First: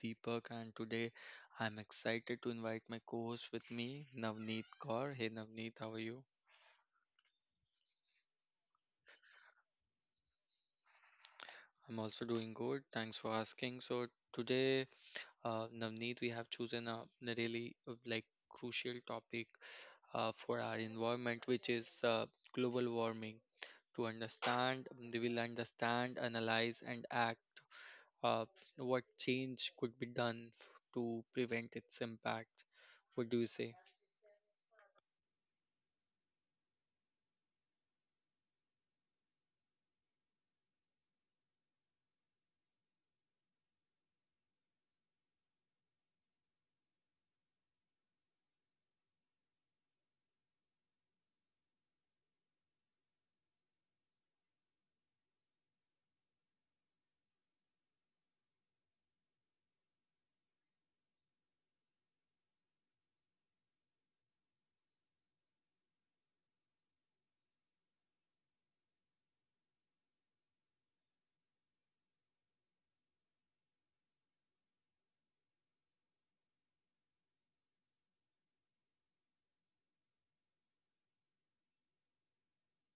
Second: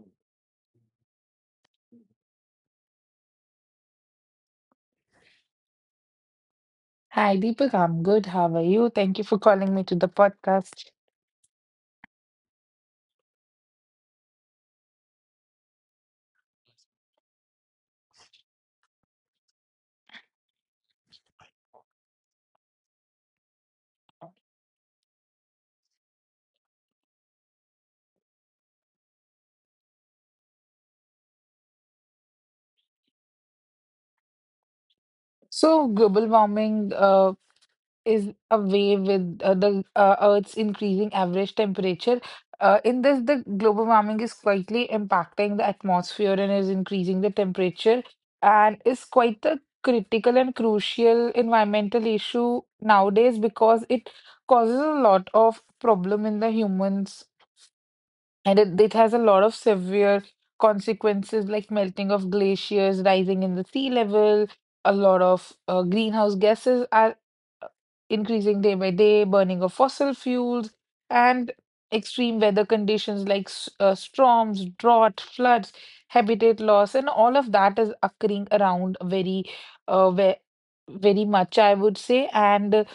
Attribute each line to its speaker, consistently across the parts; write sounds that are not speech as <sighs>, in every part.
Speaker 1: Deepak, and today I'm excited to invite my co-host with me, Navneet Kaur. Hey Navneet, how are you?
Speaker 2: Hi, Deepak. I'm good. How are you? Thank you for calling me to the podcast.
Speaker 1: I'm also doing good. Thanks for asking. So today, Navneet, we have chosen a really crucial topic for our environment, which is global warming. To understand, they will understand, analyze, and act. Uh, what change could be done to prevent its impact? What do you say?
Speaker 2: So, global warming is a way with the Earth's increasing average temperature. In this, the global warming is quietly impacting the atmosphere and is increasing the temperature, and is quite a critical and crucial environmental issue nowadays because it causes a lot of problem in the humans. And it has a lot of severe consequences like melting of glaciers, rising in the sea level, a lot of greenhouse gases are increasing day by day, burning of fossil fuels, and extreme weather conditions like storms, drought, floods, habitat loss, and all of that is occurring around uh, ve very much, I would say. And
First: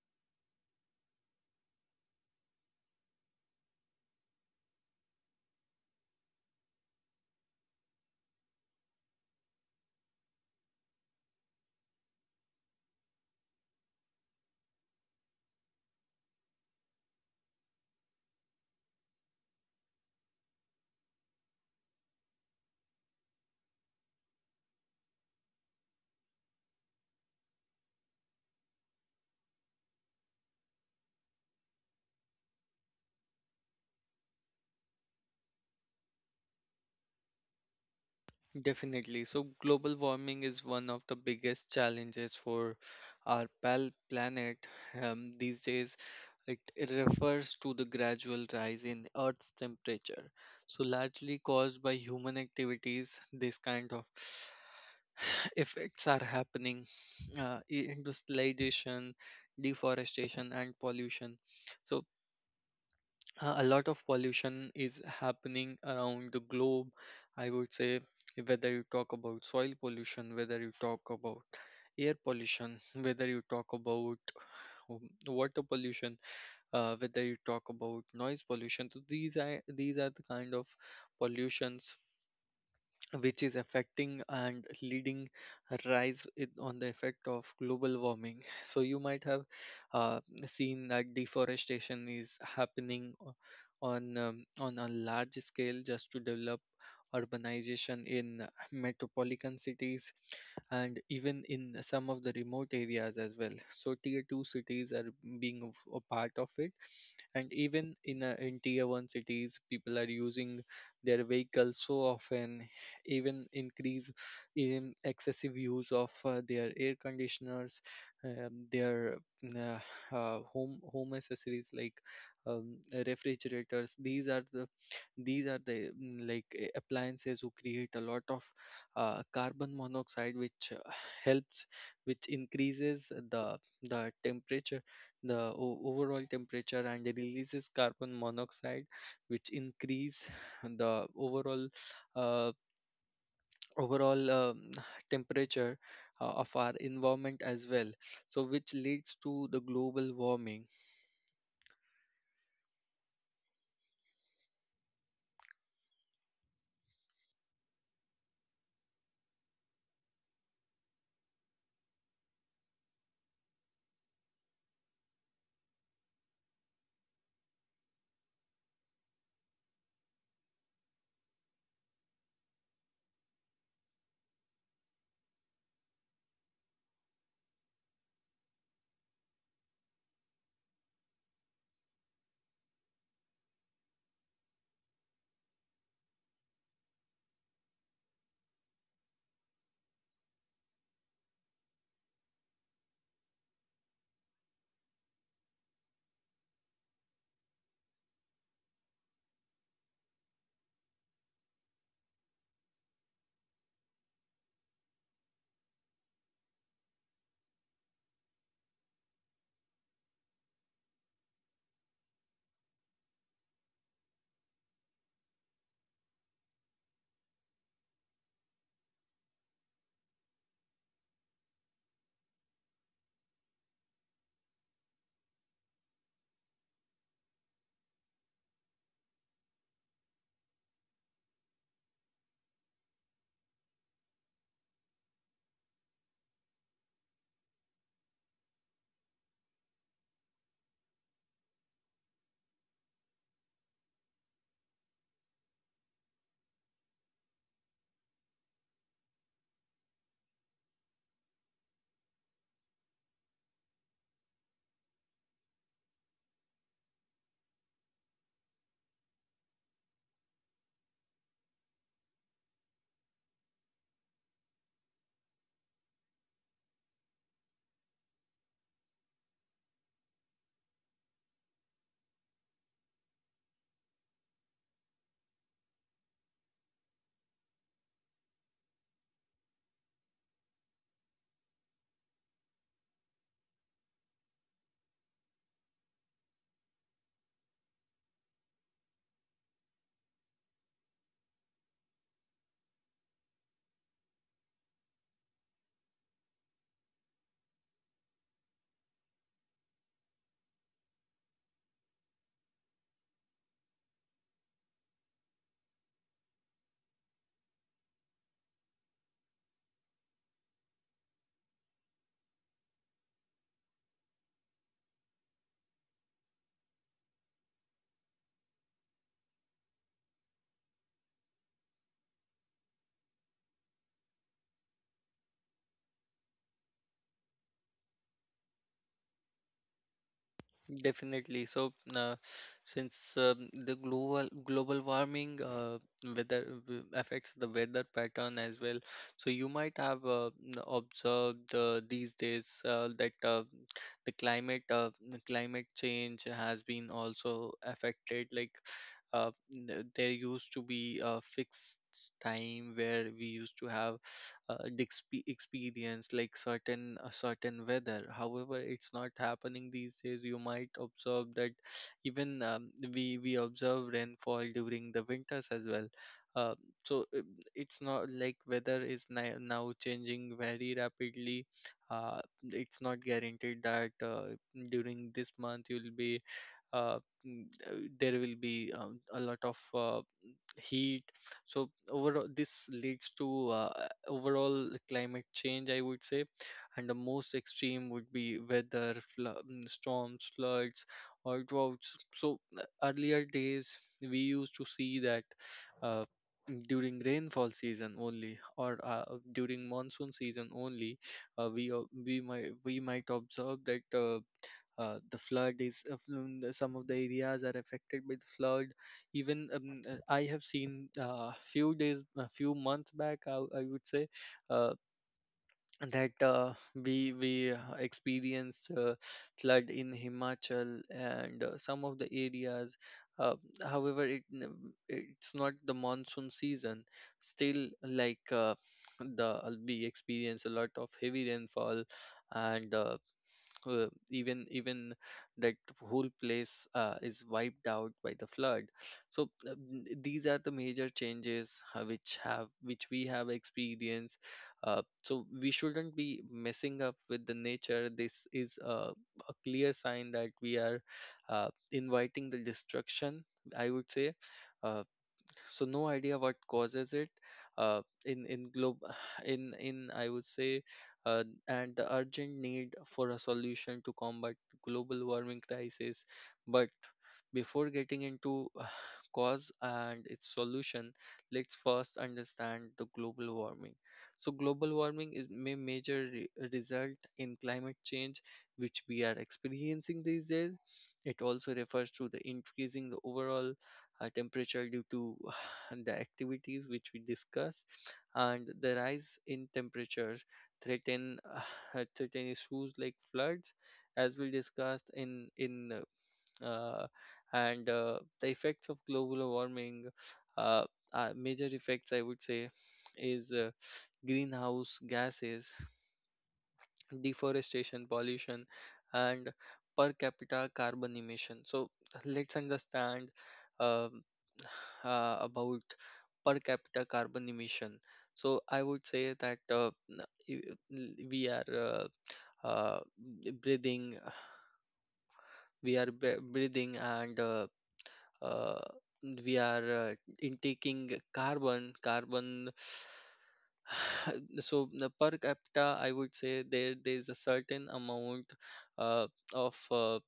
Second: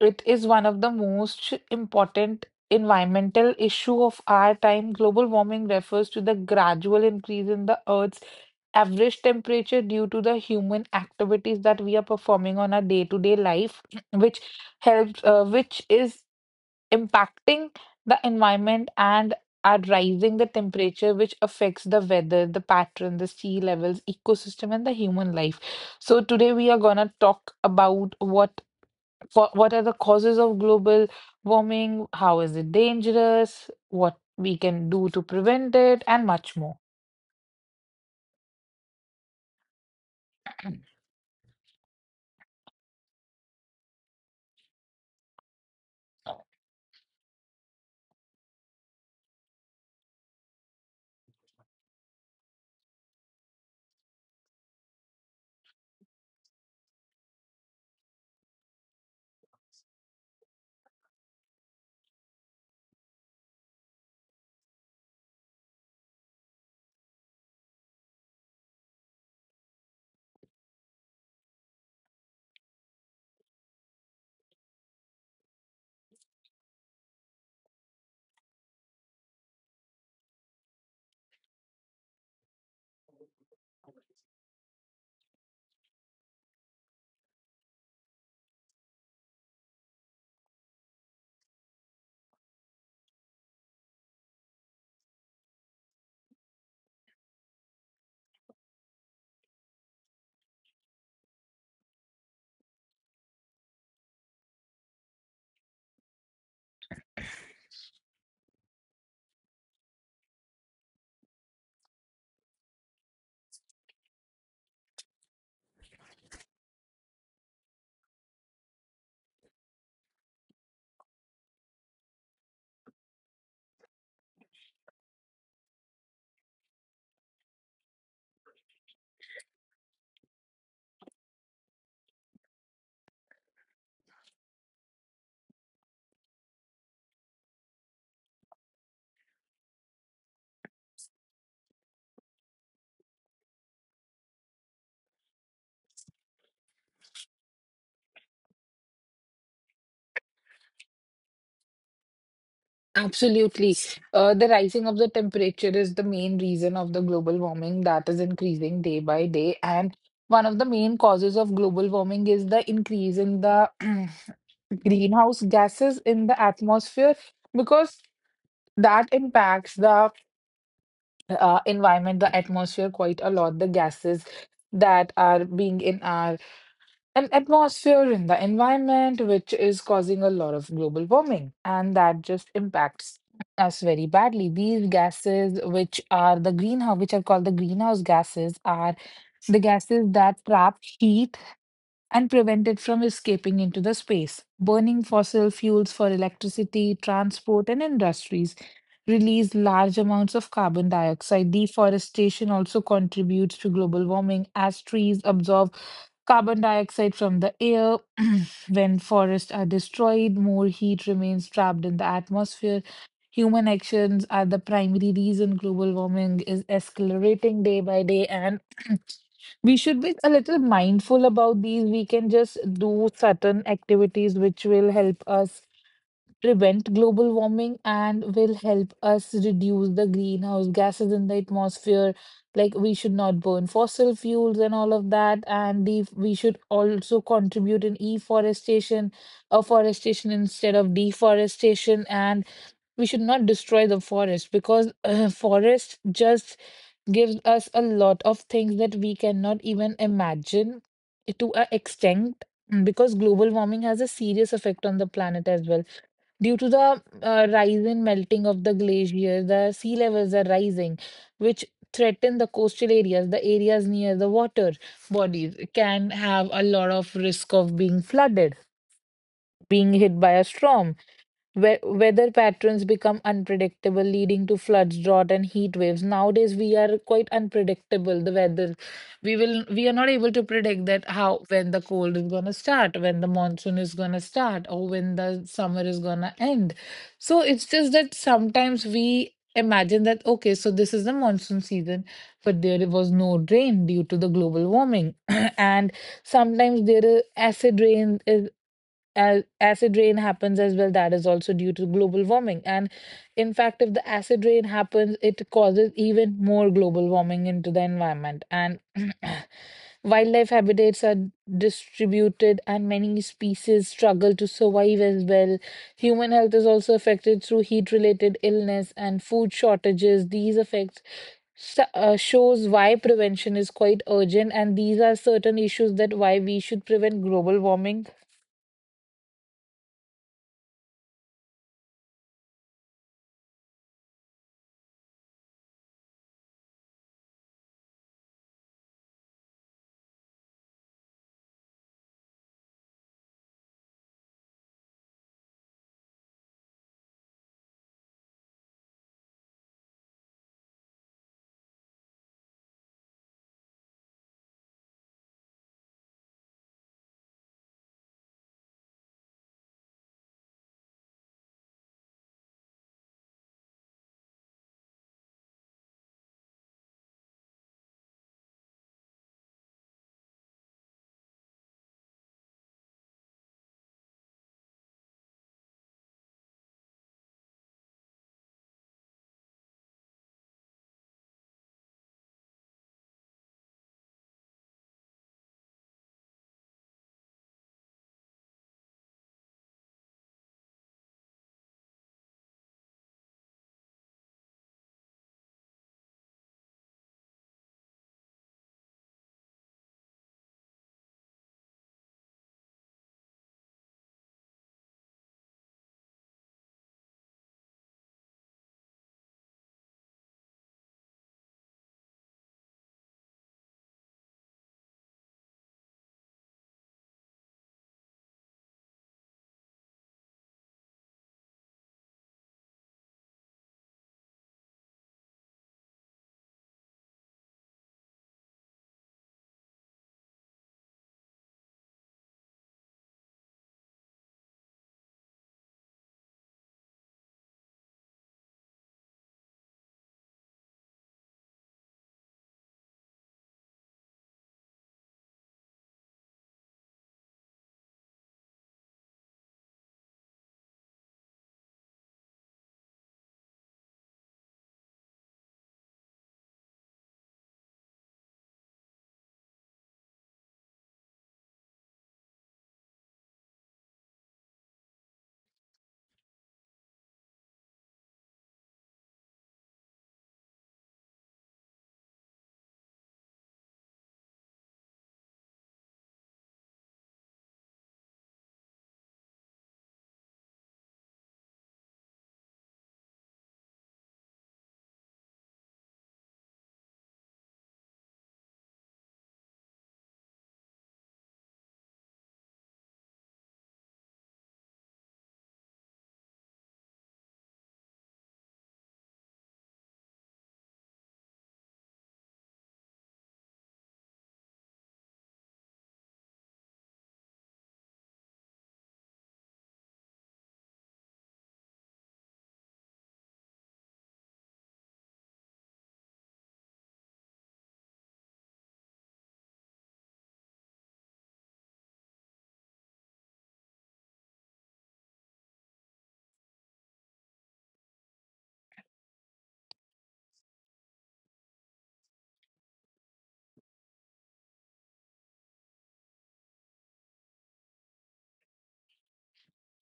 Speaker 2: it is one of the most important environmental issue of our time. Global warming refers to the gradual increase in the Earth's average temperature due to the human activities that we are performing on our day-to-day life, <clears throat> which which is impacting the environment and are rising the temperature, which affects the weather, the pattern, the sea levels, ecosystem, and the human life. So today we are gonna talk about what are the causes of global warming, how is it dangerous, what we can do to prevent it, and much more.
Speaker 1: Definitely. So, global warming is one
Speaker 2: <clears throat>
Speaker 1: of the biggest challenges for our planet these days. It refers to the gradual rise in Earth's temperature. So, largely caused by human activities, this kind of <sighs> effects are happening, industrialization, deforestation, and pollution. So, a lot of pollution is happening around the globe. I would say, whether you talk about soil pollution, whether you talk about air pollution, whether you talk about um, water pollution, whether you talk about noise pollution. So these are the kind of pollutions which is affecting and leading a rise in, on the effect of global warming. <laughs> so you might have uh, seen that deforestation is happening on a large scale just to develop urbanization in metropolitan cities, and even in some of the remote areas as well. So tier 2 cities are being a part of it, and even in tier 1 cities people are using their vehicles so often, even increase in excessive use of their air conditioners, their home accessories like um, refrigerators. These are the, these are the appliances who create a lot of carbon monoxide, which helps which increases the temperature, the overall temperature, and it releases carbon monoxide which increase the overall, uh, overall um, <sighs> temperature of our environment as well, so which leads to the global warming.
Speaker 2: Absolutely. The rising of the temperature is the main reason of the global warming that is increasing day by day. And one of the main causes of global warming is the increase in the <clears throat> greenhouse gases in the atmosphere because that impacts the environment, the atmosphere, quite a lot. The gases that are being in our an atmosphere in the environment, which is causing a lot of global warming, and that just impacts us very badly. These gases, which are the greenhouse, which are called the greenhouse gases, are the gases that trap heat and prevent it from escaping into the space. Burning fossil fuels for electricity, transport, and industries release large amounts of carbon dioxide. Deforestation also contributes to global warming as trees absorb carbon dioxide from the air. <clears throat> When forests are destroyed, more heat remains trapped in the atmosphere. Human actions are the primary reason global warming is escalating day by day, and <clears throat> we should be a little mindful about these. We can just do certain activities which will help us prevent global warming and will help us reduce the greenhouse gases in the atmosphere. Like we should not burn fossil fuels and all of that, and the, we should also contribute in afforestation, afforestation instead of deforestation, and we should not destroy the forest because <laughs> forest just gives us a lot of things that we cannot even imagine to an extent, mm, because global warming has a serious effect on the planet as well. Due to the rise and melting of the glacier, the sea levels are rising, which threaten the coastal areas. The areas near the water bodies can have a lot of risk of being flooded, being hit by a storm. Weather patterns become unpredictable, leading to floods, drought, and heat waves. Nowadays, we are quite unpredictable. The weather, we are not able to predict that how when the cold is gonna start, when the monsoon is gonna start, or when the summer is gonna end. So it's just that sometimes we imagine that okay, so this is the monsoon season, but there was no rain due to the global warming, <clears throat> and sometimes there is acid rain. As acid rain happens as well, that is also due to global warming. And in fact, if the acid rain happens, it causes even more global warming into the environment. And <clears throat> wildlife habitats are distributed, and many species struggle to survive as well. Human health is also affected through heat-related illness and food shortages. These effects shows why prevention is quite urgent, and these are certain issues that why we should prevent global warming.
Speaker 1: Definitely. So, since the global warming affects the weather pattern as well, so you might have observed these days that the climate change has been also affected. Like, there used to be a fixed time where we used to have experience like certain a certain weather, however it's not happening these days. You might observe that even, we observe rainfall during the winters as well. uh, so uh, it's not like weather is now changing very rapidly. uh, it's not guaranteed that during this month you'll be uh, mm, there will be a lot of heat. So overall this leads to overall climate change, I would say, and the most extreme would be weather, storms, floods, or droughts. So earlier days we used to see that uh, during rainfall season only, or during monsoon season only we might we might observe that the flood is fl- some of the areas are affected by the flood. Even, I have seen, few days a few months back, I would say, uh, that we experienced flood in Himachal and some of the areas, uh, however it, it's not the monsoon season. Still, like, the we experience a lot of heavy rainfall, and even that whole place is wiped out by the flood. So, these are the major changes which we have experienced. So we shouldn't be messing up with the nature. This is a clear sign that we are inviting the destruction, I would say. Uh, so no idea what causes it, in globe, <sighs> in I would say, and the urgent need for a solution to combat global warming crisis. But before getting into cause and its solution, let's first understand the global warming. So global warming is may major result in climate change which we are experiencing these days. It also refers to the increasing the overall temperature due to and the activities which we discuss, and the rise in temperatures threaten, <sighs> <laughs> threaten issues like floods, as we discussed in, uh, and the effects of global warming, uh, major effects I would say is greenhouse gases, deforestation, pollution, and per capita carbon emission. So let's understand um, <sighs> about per capita carbon emission. So I would say that we are, breathing, breathing, and uh, we are intaking carbon. Carbon, <sighs> <laughs> so the per capita I would say there's a certain amount uh, of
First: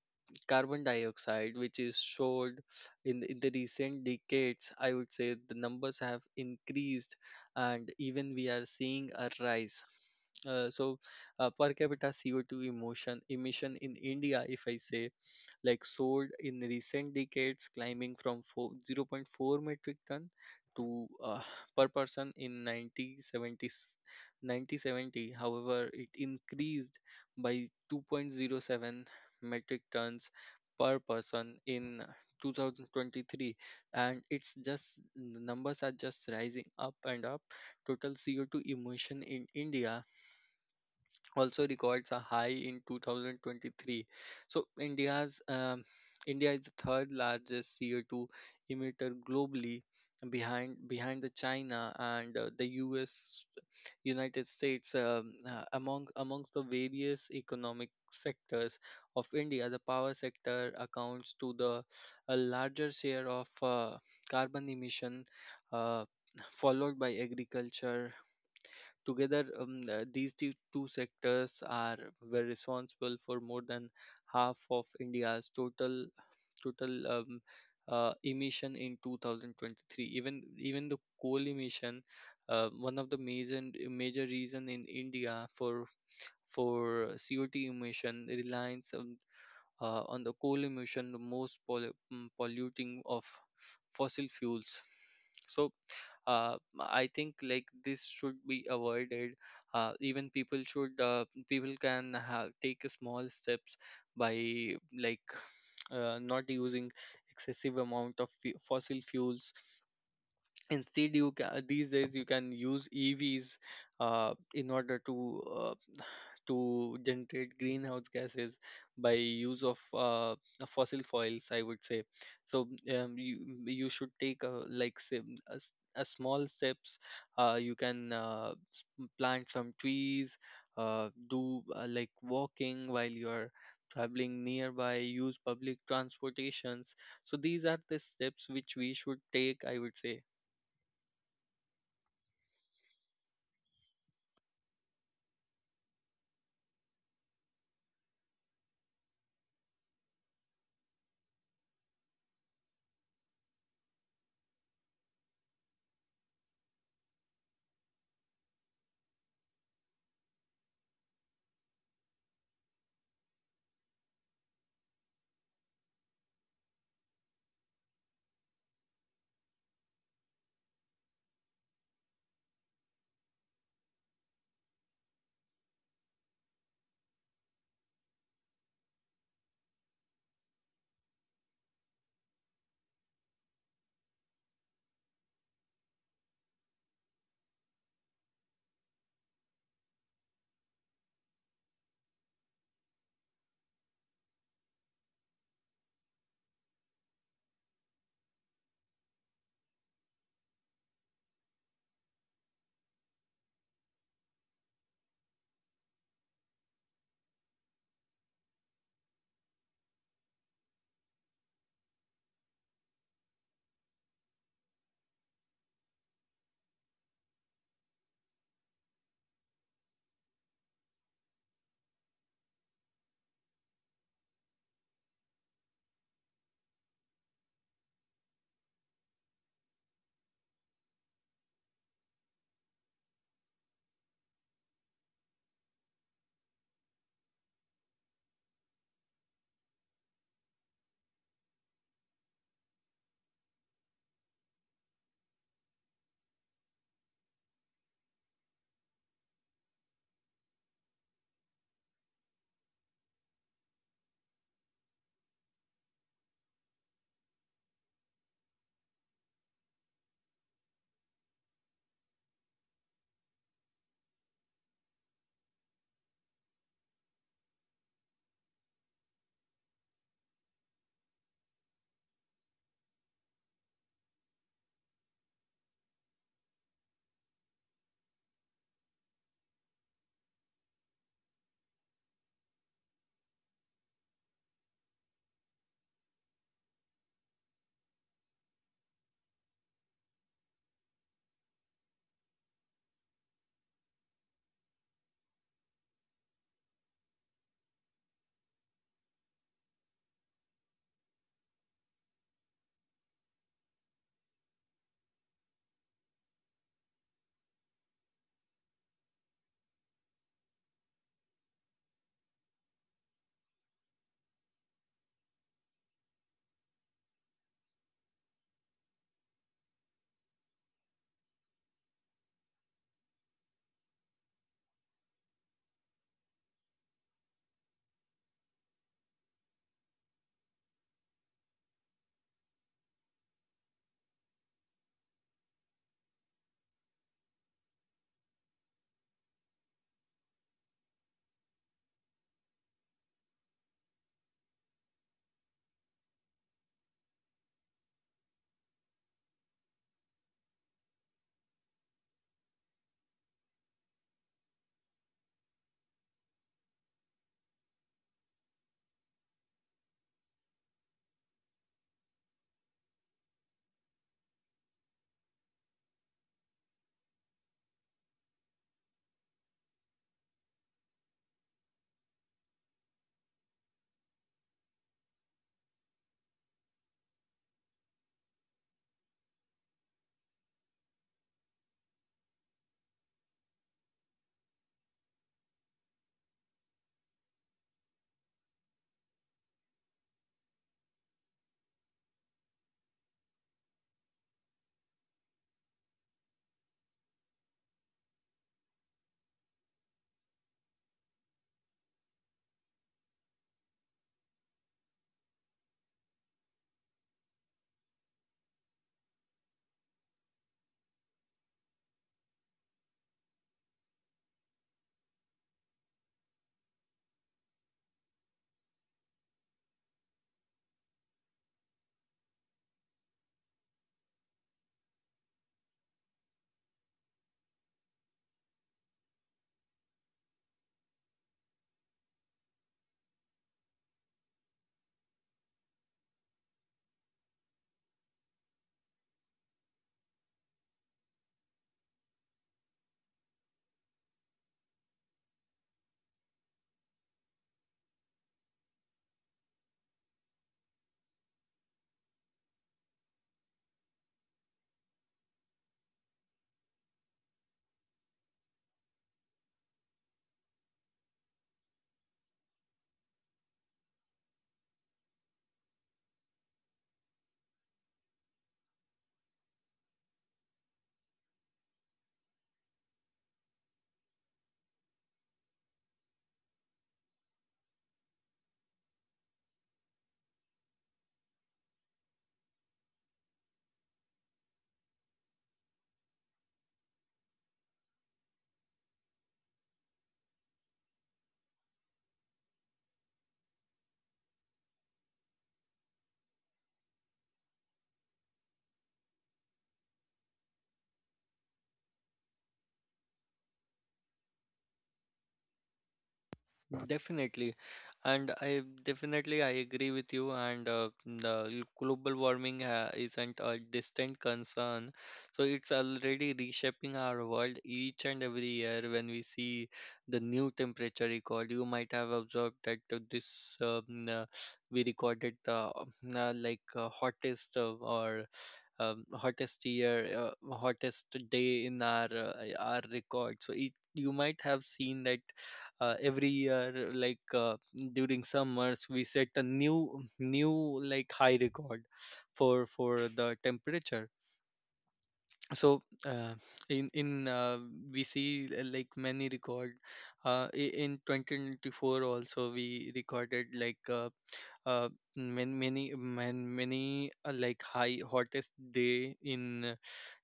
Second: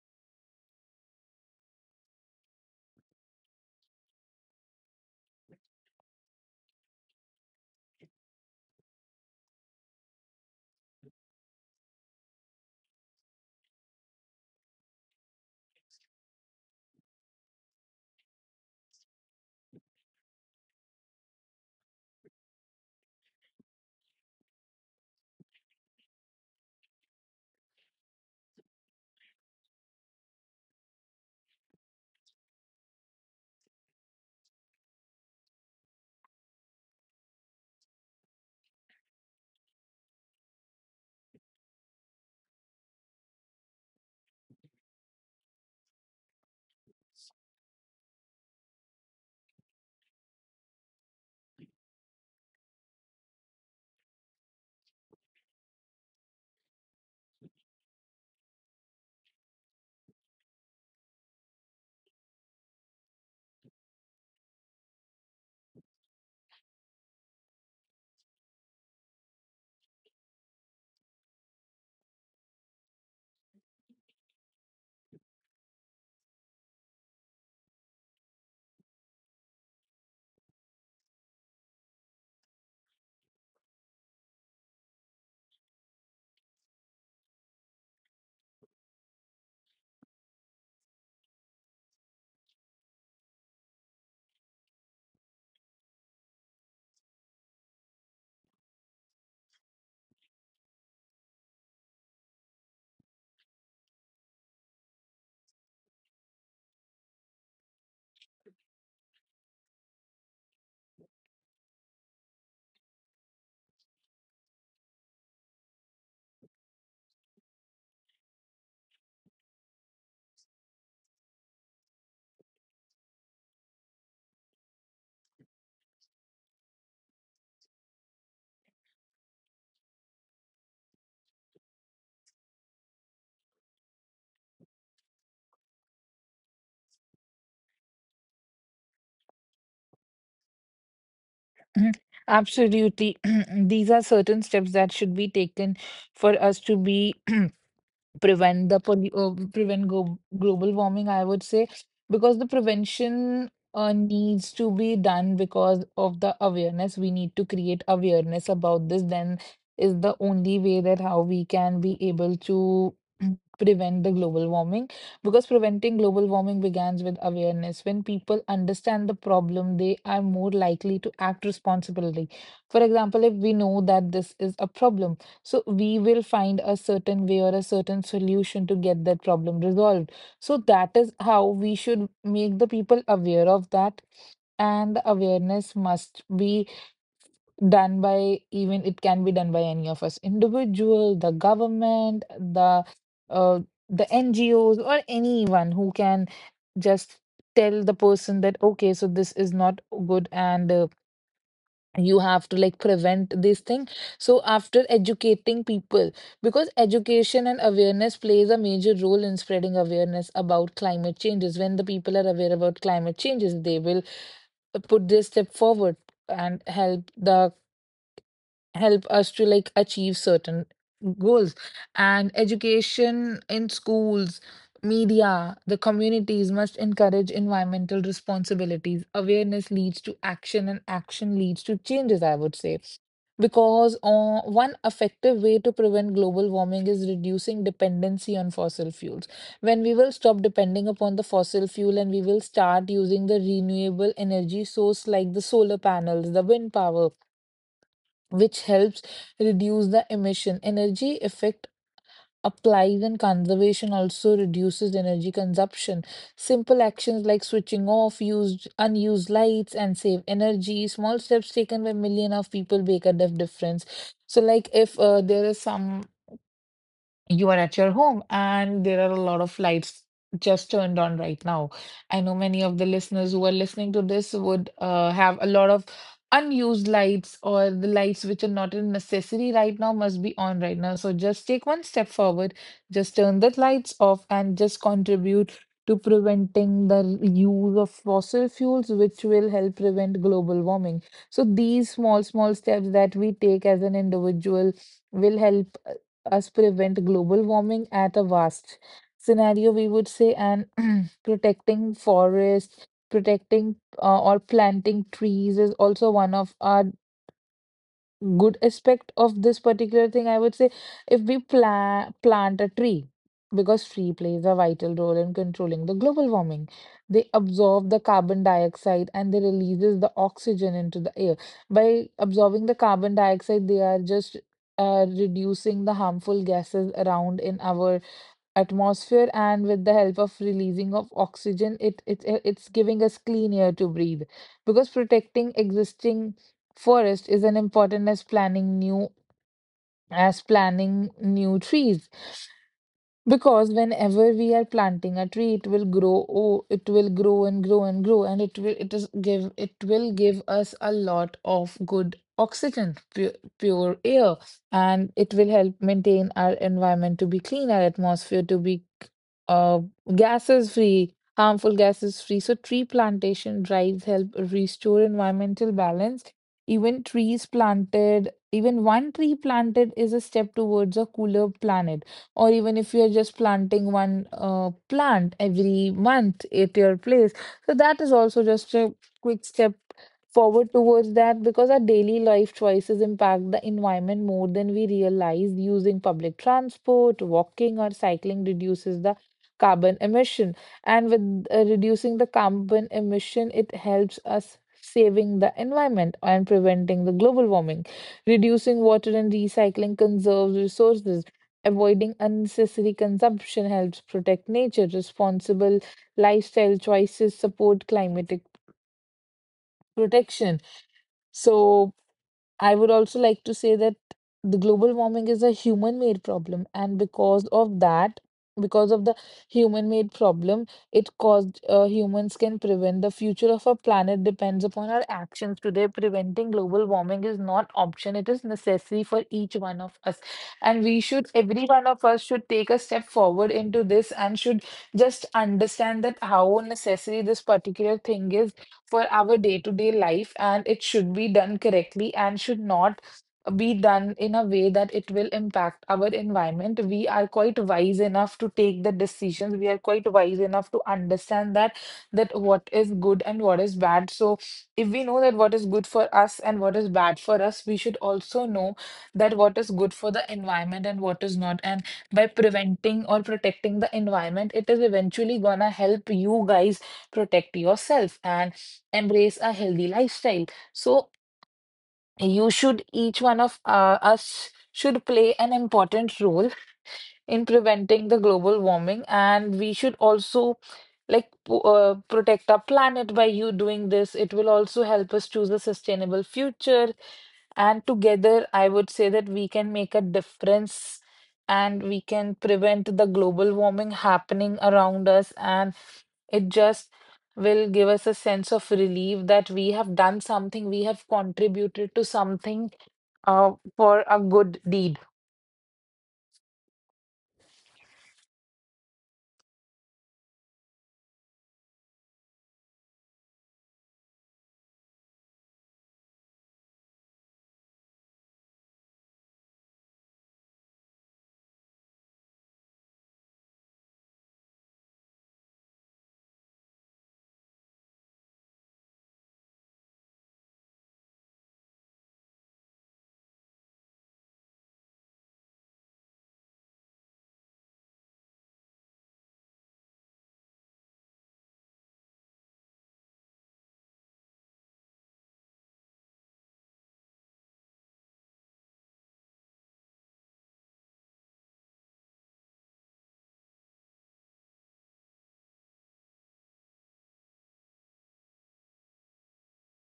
Speaker 1: carbon dioxide which is stored in the recent decades. I would say the numbers have increased and even we are seeing a rise. uh, so per capita CO2 emotion emission in India, if I say, like sold in recent decades, climbing from 4, 0 0.4 metric ton to per person in 1970. However, it increased by 2.07 metric tons per person in 2023, and it's just the numbers are just rising up and up. Total CO2 emission in India also records a high in 2023. So India's, India is the third largest CO2 emitter globally, behind the China and the US, United States. Amongst the various economic sectors of India, the power sector accounts to the a larger share of carbon emission, Uh, followed by agriculture. Together, these two sectors are, were responsible for more than half of India's total emission in 2023. Even the coal emission, one of the major reason in India for CO2 emission, reliance on the coal emission, the most polluting of fossil fuels. So I think like this should be avoided. Even people should people can take a small steps by, like, <sniffs> not using excessive amount of fossil fuels. Instead you can, these days you can use evs in order to generate greenhouse gases by use of fossil fuels, I would say. So you, you should take a, like say a, a small steps. uh, you can uh, s- plant some trees, do like walking while you're traveling nearby, use public transportations. So these are the steps which we should take, I would say.
Speaker 2: Mhm. Absolutely. <clears throat> These are certain steps that should be taken for us to be <clears throat> prevent global warming, I would say, because the prevention needs to be done because of the awareness. We need to create awareness about this. Then is the only way that how we can be able to <clears throat> mm, prevent the global warming, because preventing global warming begins with awareness. When people understand the problem, they are more likely to act responsibly. For example, if we know that this is a problem, so we will find a certain way or a certain solution to get that problem resolved. So that is how we should make the people aware of that. And the awareness must be done by, even it can be done by any of us, individual, the government, uh, the NGOs, or anyone who can just tell the person that, okay, so this is not good, and you have to like prevent this thing. So after educating people, because education and awareness plays a major role in spreading awareness about climate changes. When the people are aware about climate changes, they will put this step forward and help us to like achieve certain goals. And education in schools, media, the communities must encourage environmental responsibilities. Awareness leads to action and action leads to changes, I would say, because one effective way to prevent global warming is reducing dependency on fossil fuels. When we will stop depending upon the fossil fuel and we will start using the renewable energy source like the solar panels, the wind power, which helps reduce the emission. Energy effect applies and conservation also reduces energy consumption. Simple actions like switching off used unused lights and save energy. Small steps taken by million of people make a difference. So, like if there is some, you are at your home, and there are a lot of lights just turned on right now. I know many of the listeners who are listening to this would have a lot of unused lights, or the lights which are not a necessary right now must be on right now. So just take one step forward, just turn the lights off, and just contribute to preventing the use of fossil fuels, which will help prevent global warming. So these small, small steps that we take as an individual will help us prevent global warming at a vast scenario, we would say, and <clears throat> protecting forests, protecting or planting trees is also one of our good aspect of this particular thing, I would say. If we plant a tree, because tree plays a vital role in controlling the global warming. They absorb the carbon dioxide and they releases the oxygen into the air. By absorbing the carbon dioxide, they are just reducing the harmful gases around in our atmosphere, and with the help of releasing of oxygen, it's giving us clean air to breathe, because protecting existing forest is an important as planning new, as planning new trees, because whenever we are planting a tree, it will grow. Oh, it will grow and grow and grow, and it will give us a lot of good oxygen, pure, pure air, and it will help maintain our environment to be clean, our atmosphere to be uh, gases free, harmful gases free. So tree plantation drives help restore environmental balance. Even trees planted, even one tree planted is a step towards a cooler planet, or even if you're just planting one plant every month at your place, so that is also just a quick step forward towards that, because our daily life choices impact the environment more than we realize. Using public transport, walking or cycling reduces the carbon emission, and with reducing the carbon emission, it helps us saving the environment and preventing the global warming. Reducing water and recycling conserves resources. Avoiding unnecessary consumption helps protect nature. Responsible lifestyle choices support climatic protection. So, I would also like to say that the global warming is a human made problem, and because of that, because of the human made problem, it caused, humans can prevent, the future of our planet depends upon our actions today. Preventing global warming is not option, it is necessary for each one of us. And we should, every one of us should take a step forward into this and should just understand that how necessary this particular thing is for our day-to-day life, and it should be done correctly and should not be done in a way that it will impact our environment. We are quite wise enough to take the decisions. We are quite wise enough to understand that that what is good and what is bad. So if we know that what is good for us and what is bad for us, we should also know that what is good for the environment and what is not. And by preventing or protecting the environment, it is eventually gonna help you guys protect yourself. And embrace a healthy lifestyle. So you should, each one of us should play an important role in preventing the global warming, and we should also like protect our planet by you doing this. It will also help us choose a sustainable future, and together, I would say that we can make a difference and we can prevent the global warming happening around us. And it just will give us a sense of relief that we have done something, we have contributed to something for a good deed.
Speaker 1: Definitely, and I agree with you. And the global warming ha isn't a distant concern, so it's already reshaping our world each and every year. When we see the new temperature record, you might have observed that this we recorded the uh, like uh, hottest uh, or hottest year, hottest day in our, our record. So it, you might have seen that every year, like, during summers, we set a new like high record for the temperature. So in we see, like many record, in 2024 also we recorded, like, uh, many like high hottest day in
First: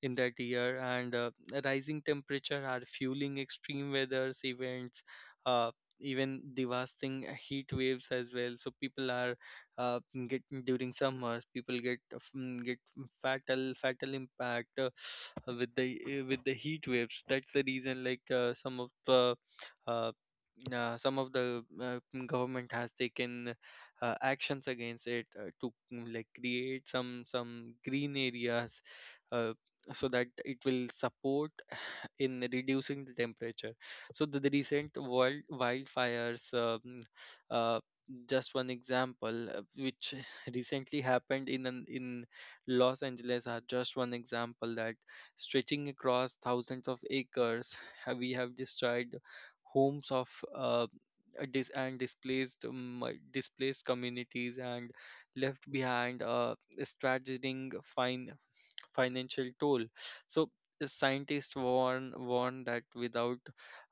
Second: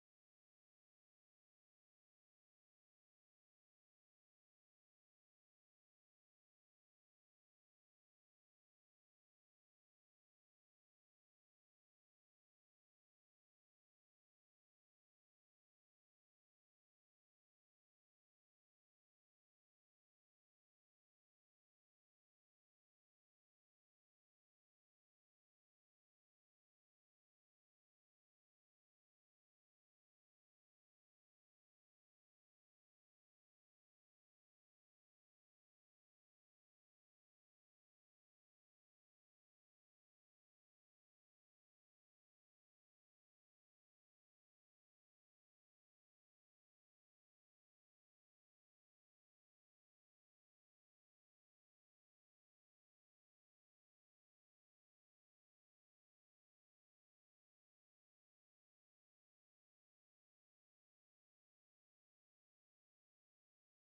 Speaker 1: in that year. And rising temperature are fueling extreme weathers events, uh, even devastating heat waves as well. So people are, uh, get during summers, people get get fatal impact with the, with the heat waves. That's the reason, like, uh, some of the government has taken actions against it to, like create some green areas uh, so that it will support in reducing the temperature. So the recent wild wildfires, uh, just one example, which <laughs> recently happened in an, in Los Angeles, are just one example that, stretching across thousands of acres, we have destroyed homes of, and displaced, displaced communities and left behind a straddling fine financial toll. So the scientists warn that without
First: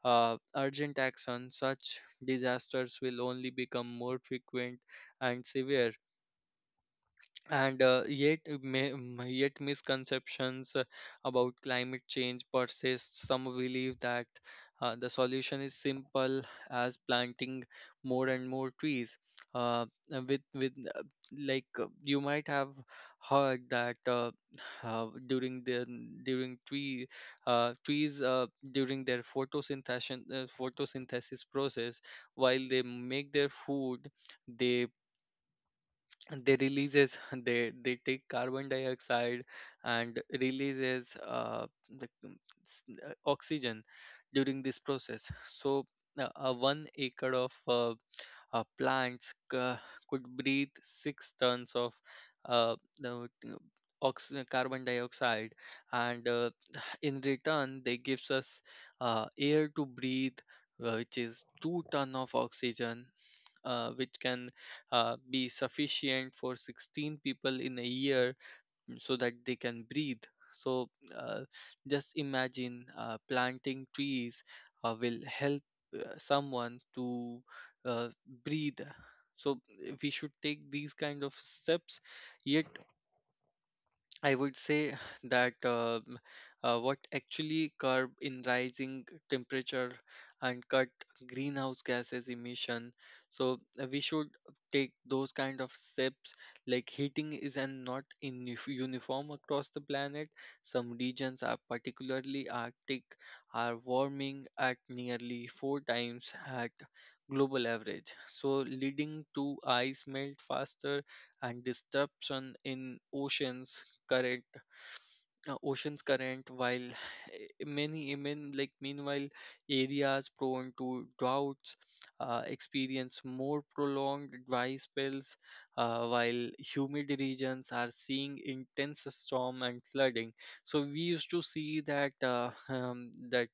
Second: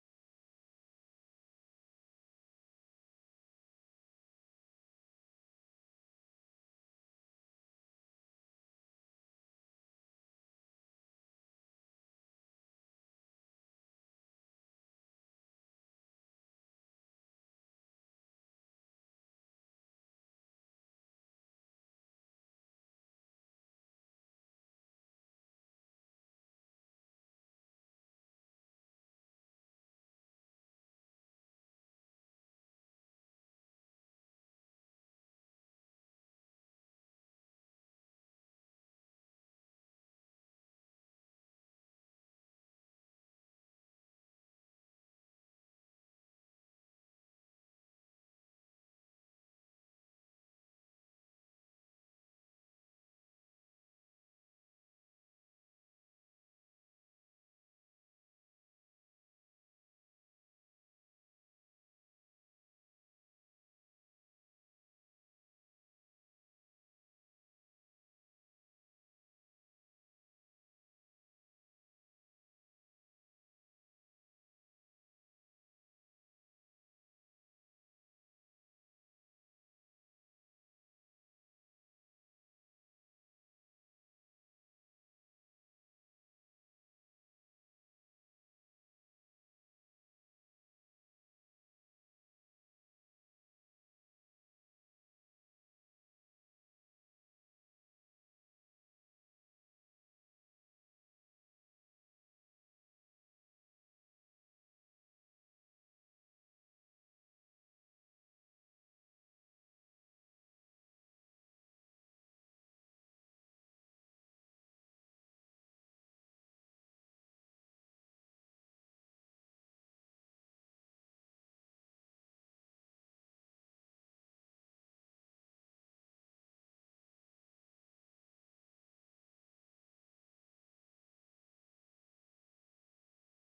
Speaker 1: urgent action, such disasters will only become more frequent and severe, and yet misconceptions about climate change persist. Some believe that the solution is simple as planting more and more trees, uh, with like you might have heard that <sighs> during the during tree trees, during their photosynthesis process, while they make their food, they they releases <laughs> they take carbon dioxide and releases the um, oxygen during this process. So 1 acre of plants could breathe 6 tons of uh, the, uh, carbon dioxide, and <sighs> in return they gives us air to breathe, which is 2 ton of oxygen, which can be sufficient for 16 people in a year, so that they can breathe. So uh, just imagine planting trees will help someone to uh, breathe. So we should take these kind of steps, yet I would say that what actually curb in rising temperature and cut greenhouse gases emission. So we should take those kind of steps. Like heating is an not in uniform across the planet. Some regions, are particularly Arctic, are warming at nearly four times at global average, so leading to ice melt faster and disruption in oceans. Correct, ocean's current, while <laughs> many even like meanwhile areas prone to droughts experience more prolonged dry spells, while humid regions are seeing intense storm and flooding. So we used to see that, <laughs> that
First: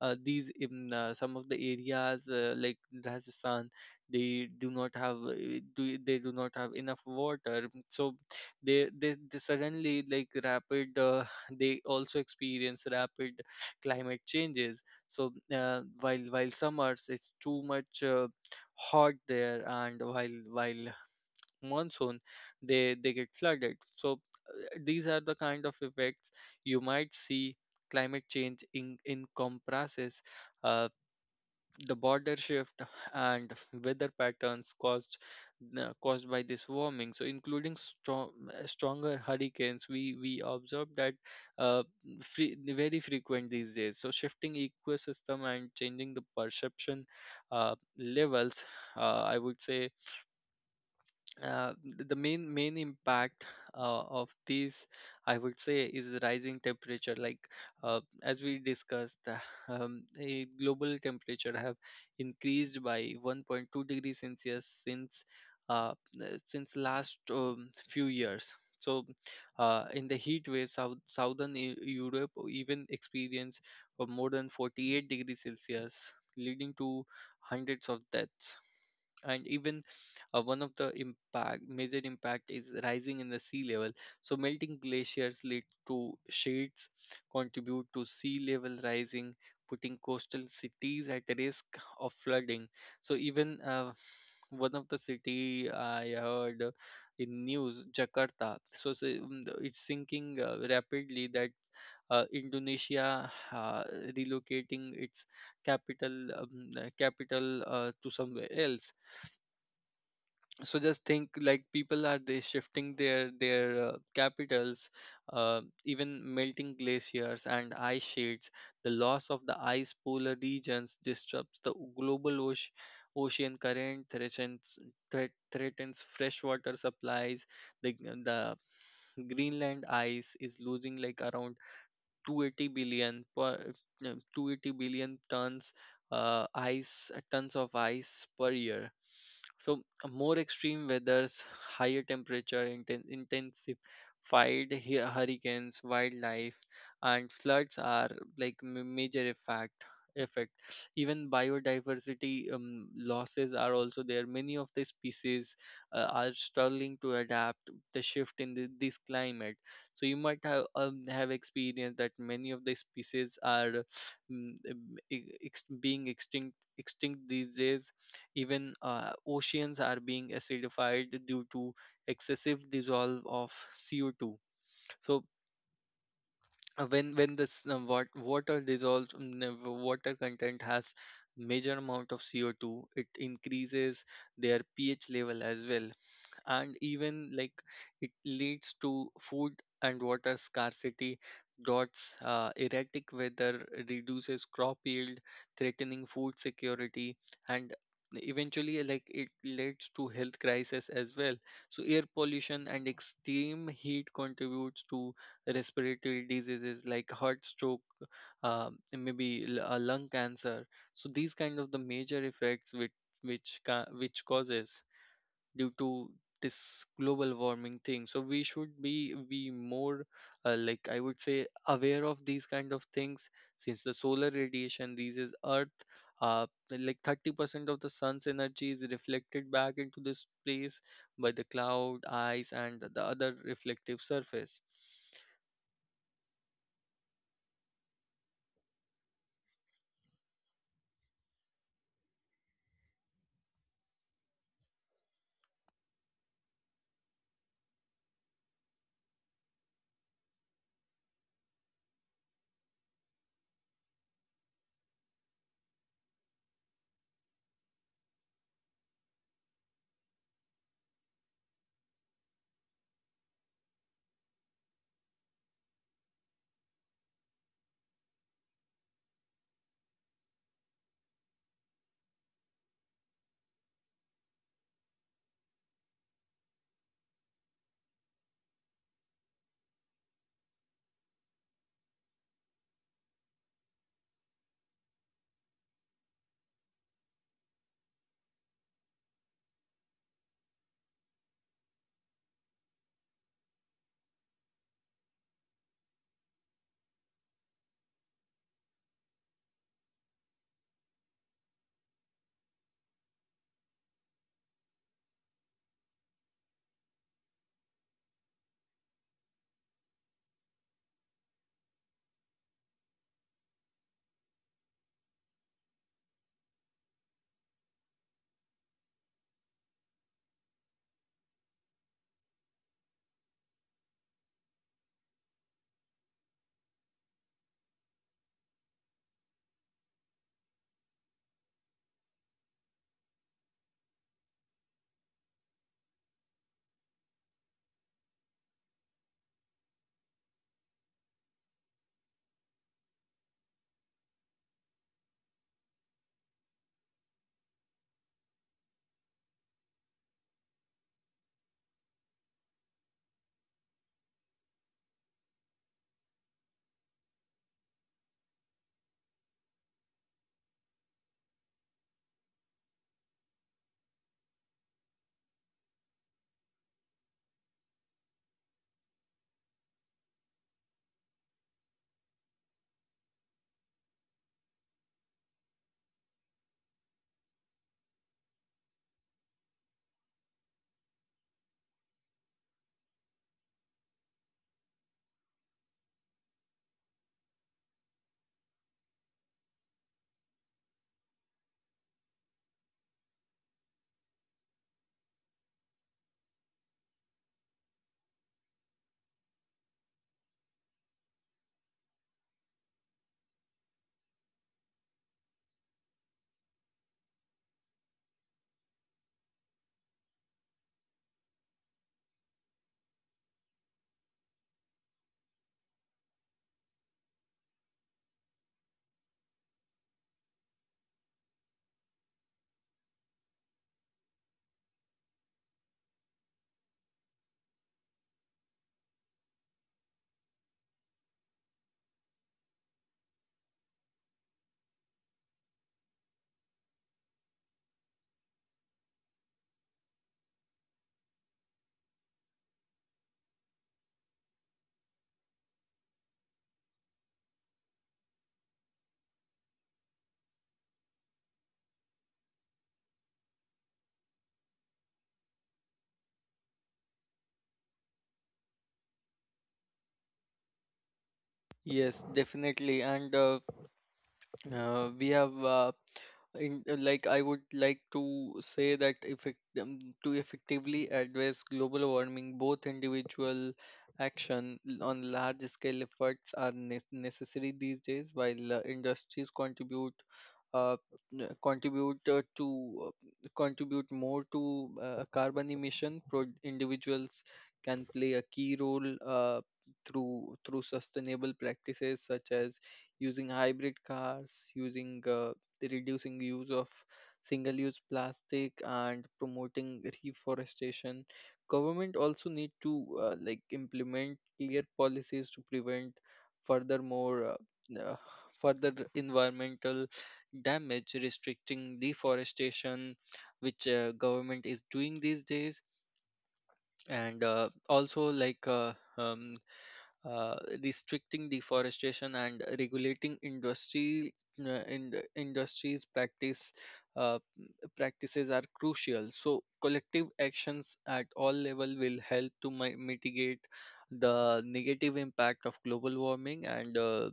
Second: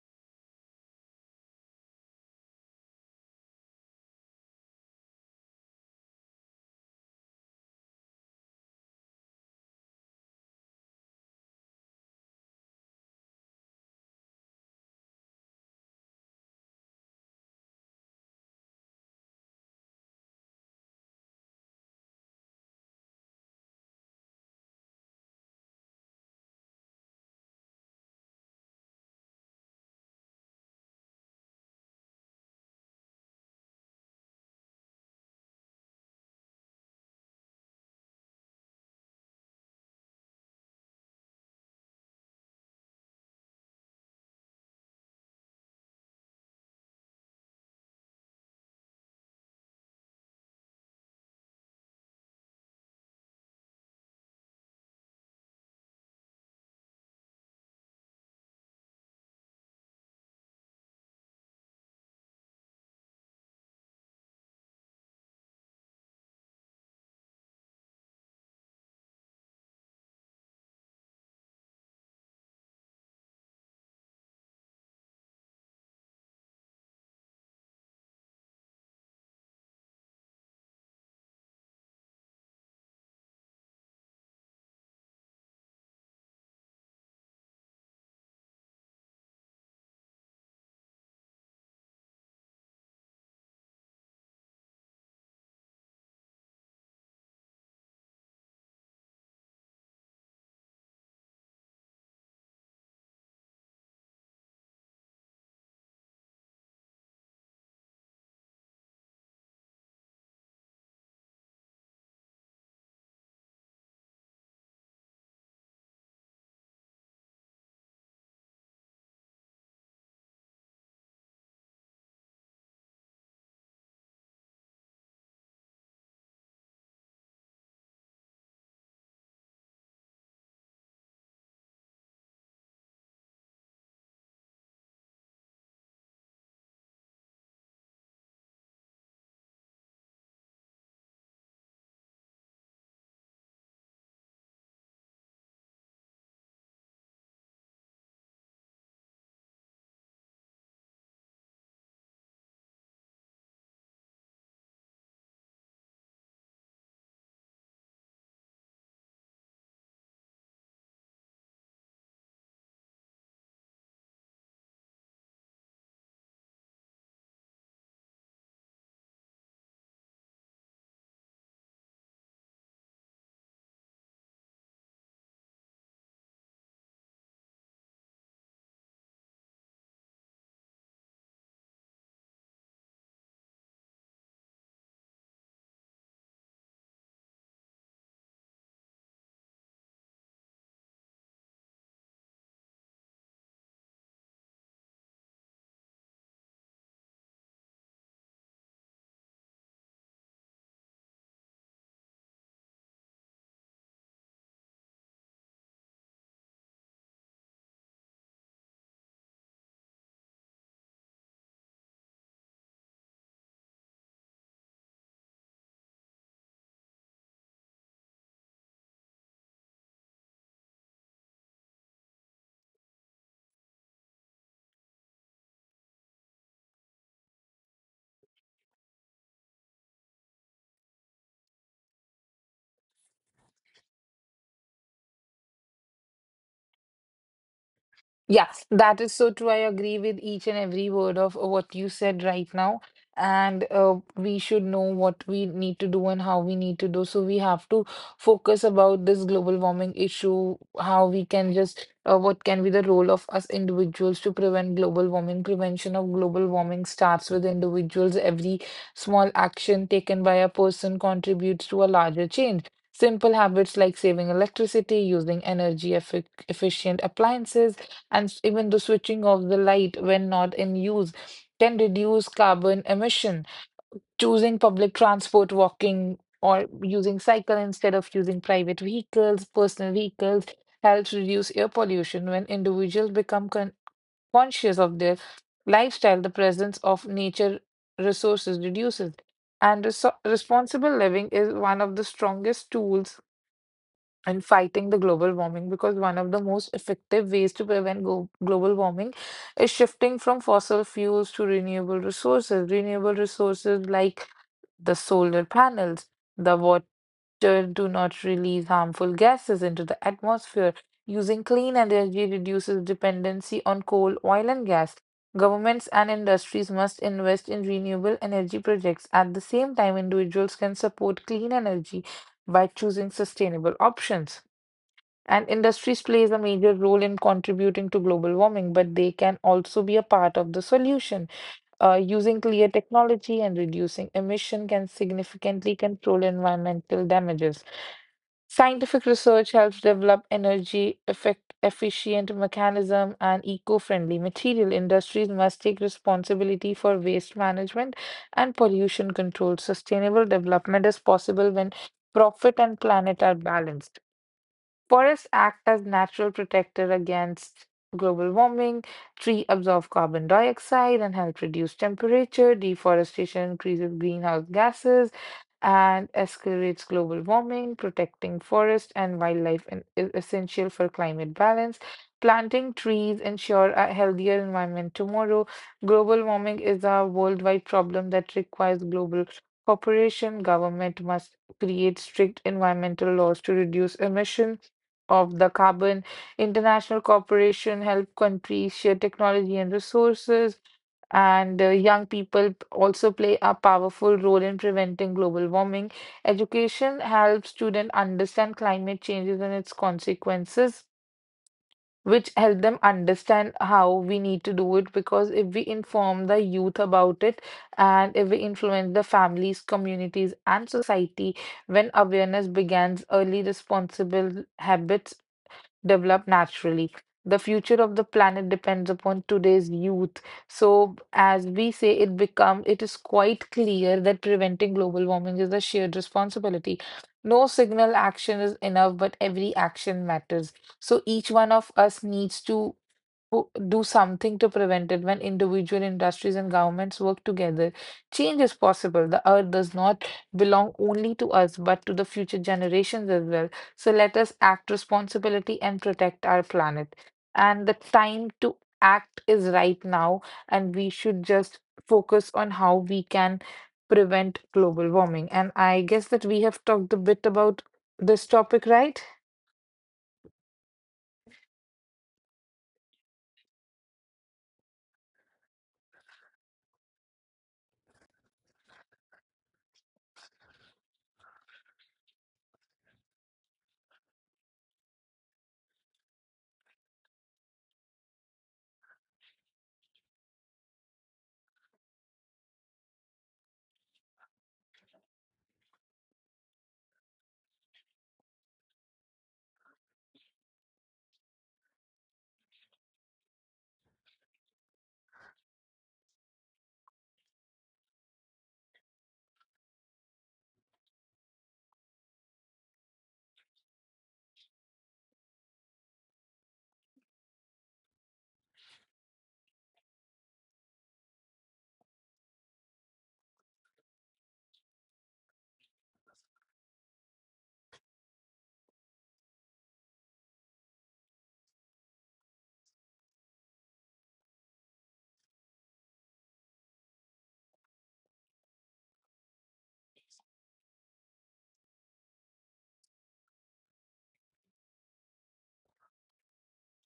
Speaker 1: these in some of the areas like Rajasthan, they do not have, they do not have enough water, so they suddenly like rapid they also experience rapid climate changes. So while summers it's too much hot there, and while monsoon they get flooded. So these are the kind of effects you might see. Climate change in comprises the border shift and weather patterns caused, caused by this warming, so including stronger hurricanes. We observe that uh, very frequent these days, so shifting ecosystem and changing the perception levels. I would say the main impact of these, I would say, is the rising temperature. Like as we discussed, the global temperature have increased by 1.2 degrees celsius uh, since last few years. So in the heat wave, southern europe even experienced of more than 48 degrees celsius, leading to hundreds of deaths. And even, one of the major impact is rising in the sea level. So melting glaciers lead to contribute to sea level rising, putting coastal cities at risk of flooding. So even, one of the city I heard in news, Jakarta. It's sinking rapidly. That Indonesia relocating its capital to somewhere else. So just think like people are they shifting their capitals. Even melting glaciers and ice sheets, the loss of the ice polar regions disrupts the global ocean current, threatens freshwater supplies. The the greenland ice is losing like around 280 billion per, no, 280 billion tons, ice tons of ice per year. So more extreme weathers, higher temperature, intensified hurricanes, wildlife and floods are like major effect. Even biodiversity losses are also there. Many of the species are struggling to adapt the shift in this climate. So you might have experienced that many of the species are mm, e- ex- being extinct extinct these days. Even oceans are being acidified due to excessive dissolve of CO2. So when this water dissolves, water content has major amount of CO2. It increases their pH level as well. And even like it leads to food and water scarcity, droughts, erratic weather reduces crop yield, threatening food security, and eventually like it leads to health crisis as well. So air pollution and extreme heat contributes to respiratory diseases like heart stroke, uh, lung cancer. So these kind of the major effects which which causes due to this global warming thing. So we should be more, I would say, aware of these kind of things. Since the solar radiation reaches earth, uh, 30% of the sun's energy is reflected back into this place by the cloud ice and the other reflective surface.
Speaker 2: Yeah, that is so true. I agree with each and every word of what you said right now. And we should know what we need to do and how we need to do. So we have to focus about this global warming issue, how we can just, what can be the role of us individuals to prevent global warming. Prevention of global warming starts with individuals. Every small action taken by a person contributes to a larger change. Simple habits like saving electricity, using energy efficient appliances, and even the switching off the light when not in use can reduce carbon emission. Choosing public transport, walking, or using cycle instead of using private vehicles, personal vehicles helps reduce air pollution when individuals become conscious of their lifestyle, the presence of nature resources reduces. And responsible living is one of the strongest tools and fighting the global warming because one of the most effective ways to prevent go global warming is shifting from fossil fuels to renewable resources. Renewable resources like the solar panels, the water do not release harmful gases into the atmosphere. Using clean energy reduces dependency on coal, oil, and gas. Governments and industries must invest in renewable energy projects. At the same time, individuals can support clean energy by choosing sustainable options. And industries plays a major role in contributing to global warming, but they can also be a part of the solution. Using clear technology and reducing emission can significantly control environmental damages. Scientific research helps develop energy effect efficient mechanism and eco-friendly material. Industries must take responsibility for waste management and pollution control. Sustainable development is possible when profit and planet are balanced. Forests act as natural protector against global warming. Tree absorb carbon dioxide and help reduce temperature. Deforestation increases greenhouse gases and accelerates global warming. Protecting forest and wildlife is essential for climate balance. Planting trees ensure a healthier environment tomorrow. Global warming is a worldwide problem that requires global cooperation. Government must create strict environmental laws to reduce emission of the carbon. International cooperation help countries share technology and resources, and young people also play a powerful role in preventing global warming. Education helps students understand climate changes and its consequences. Which help them understand how we need to do it because if we inform the youth about it and if we influence the families, communities, and society, when awareness begins, early responsible habits develop naturally. The future of the planet depends upon today's youth. So, as we say, it become it is quite clear that preventing global warming is a shared responsibility. No single action is enough, but every action matters. So each one of us needs to who do something to prevent it when individual industries and governments work together. Change is possible. The earth does not belong only to us, but to the future generations as well. So let us act responsibility and protect our planet. And the time to act is right now, and we should just focus on how we can prevent global warming. And I guess that we have talked a bit about this topic, right?
Speaker 1: Yes, definitely. And we have like I would like to say that effect to effectively address global warming, both individual action, on large scale efforts are ne necessary these days. While industries uh, contribute more to carbon emission, Pro individuals can play a key role through through sustainable practices such as using hybrid cars, using the reducing use of single-use plastic, and promoting reforestation. Government also need to implement clear policies to prevent furthermore uh, uh, further environmental damage, restricting deforestation, which government is doing these days. And also like um, uh, restricting deforestation and regulating industry, in industries uh, practices are crucial. So collective actions at all level will help to mitigate the negative impact of global warming, and,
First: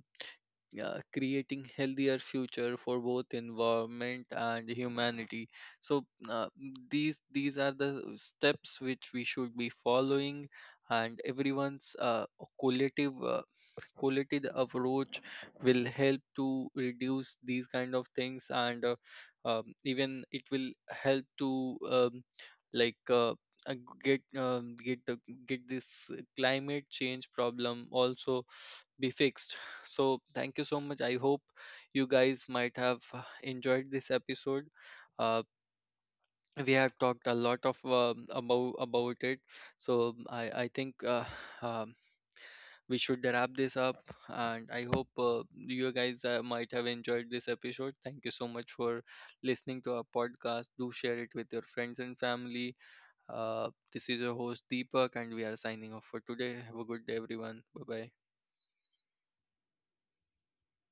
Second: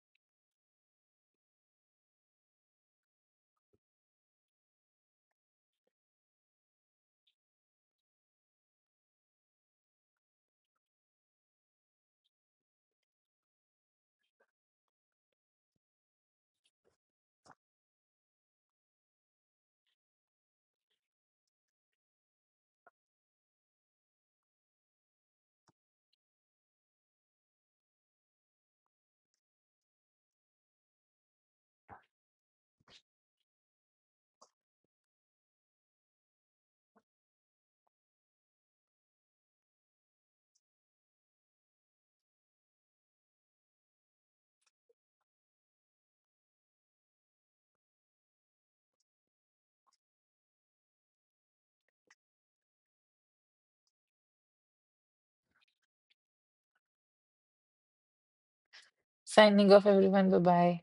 Speaker 1: yeah, creating healthier future for both environment and humanity. So these are the steps which we should be following, and everyone's collective qualitative approach will help to reduce these kind of things. And even it will help to like uh, uh, get um, get the get this climate change problem also be fixed. So thank you so much. I hope you guys might have enjoyed this episode. Uh, we have talked a lot of about it. So I think um, we should wrap this up. And I hope you guys might have enjoyed this episode. Thank you so much for listening to our podcast. Do share it with your friends and family. This is your host Deepak, and we are signing off for today. Have a good day, everyone. Bye bye.
Speaker 2: Signing off, everyone. Bye bye.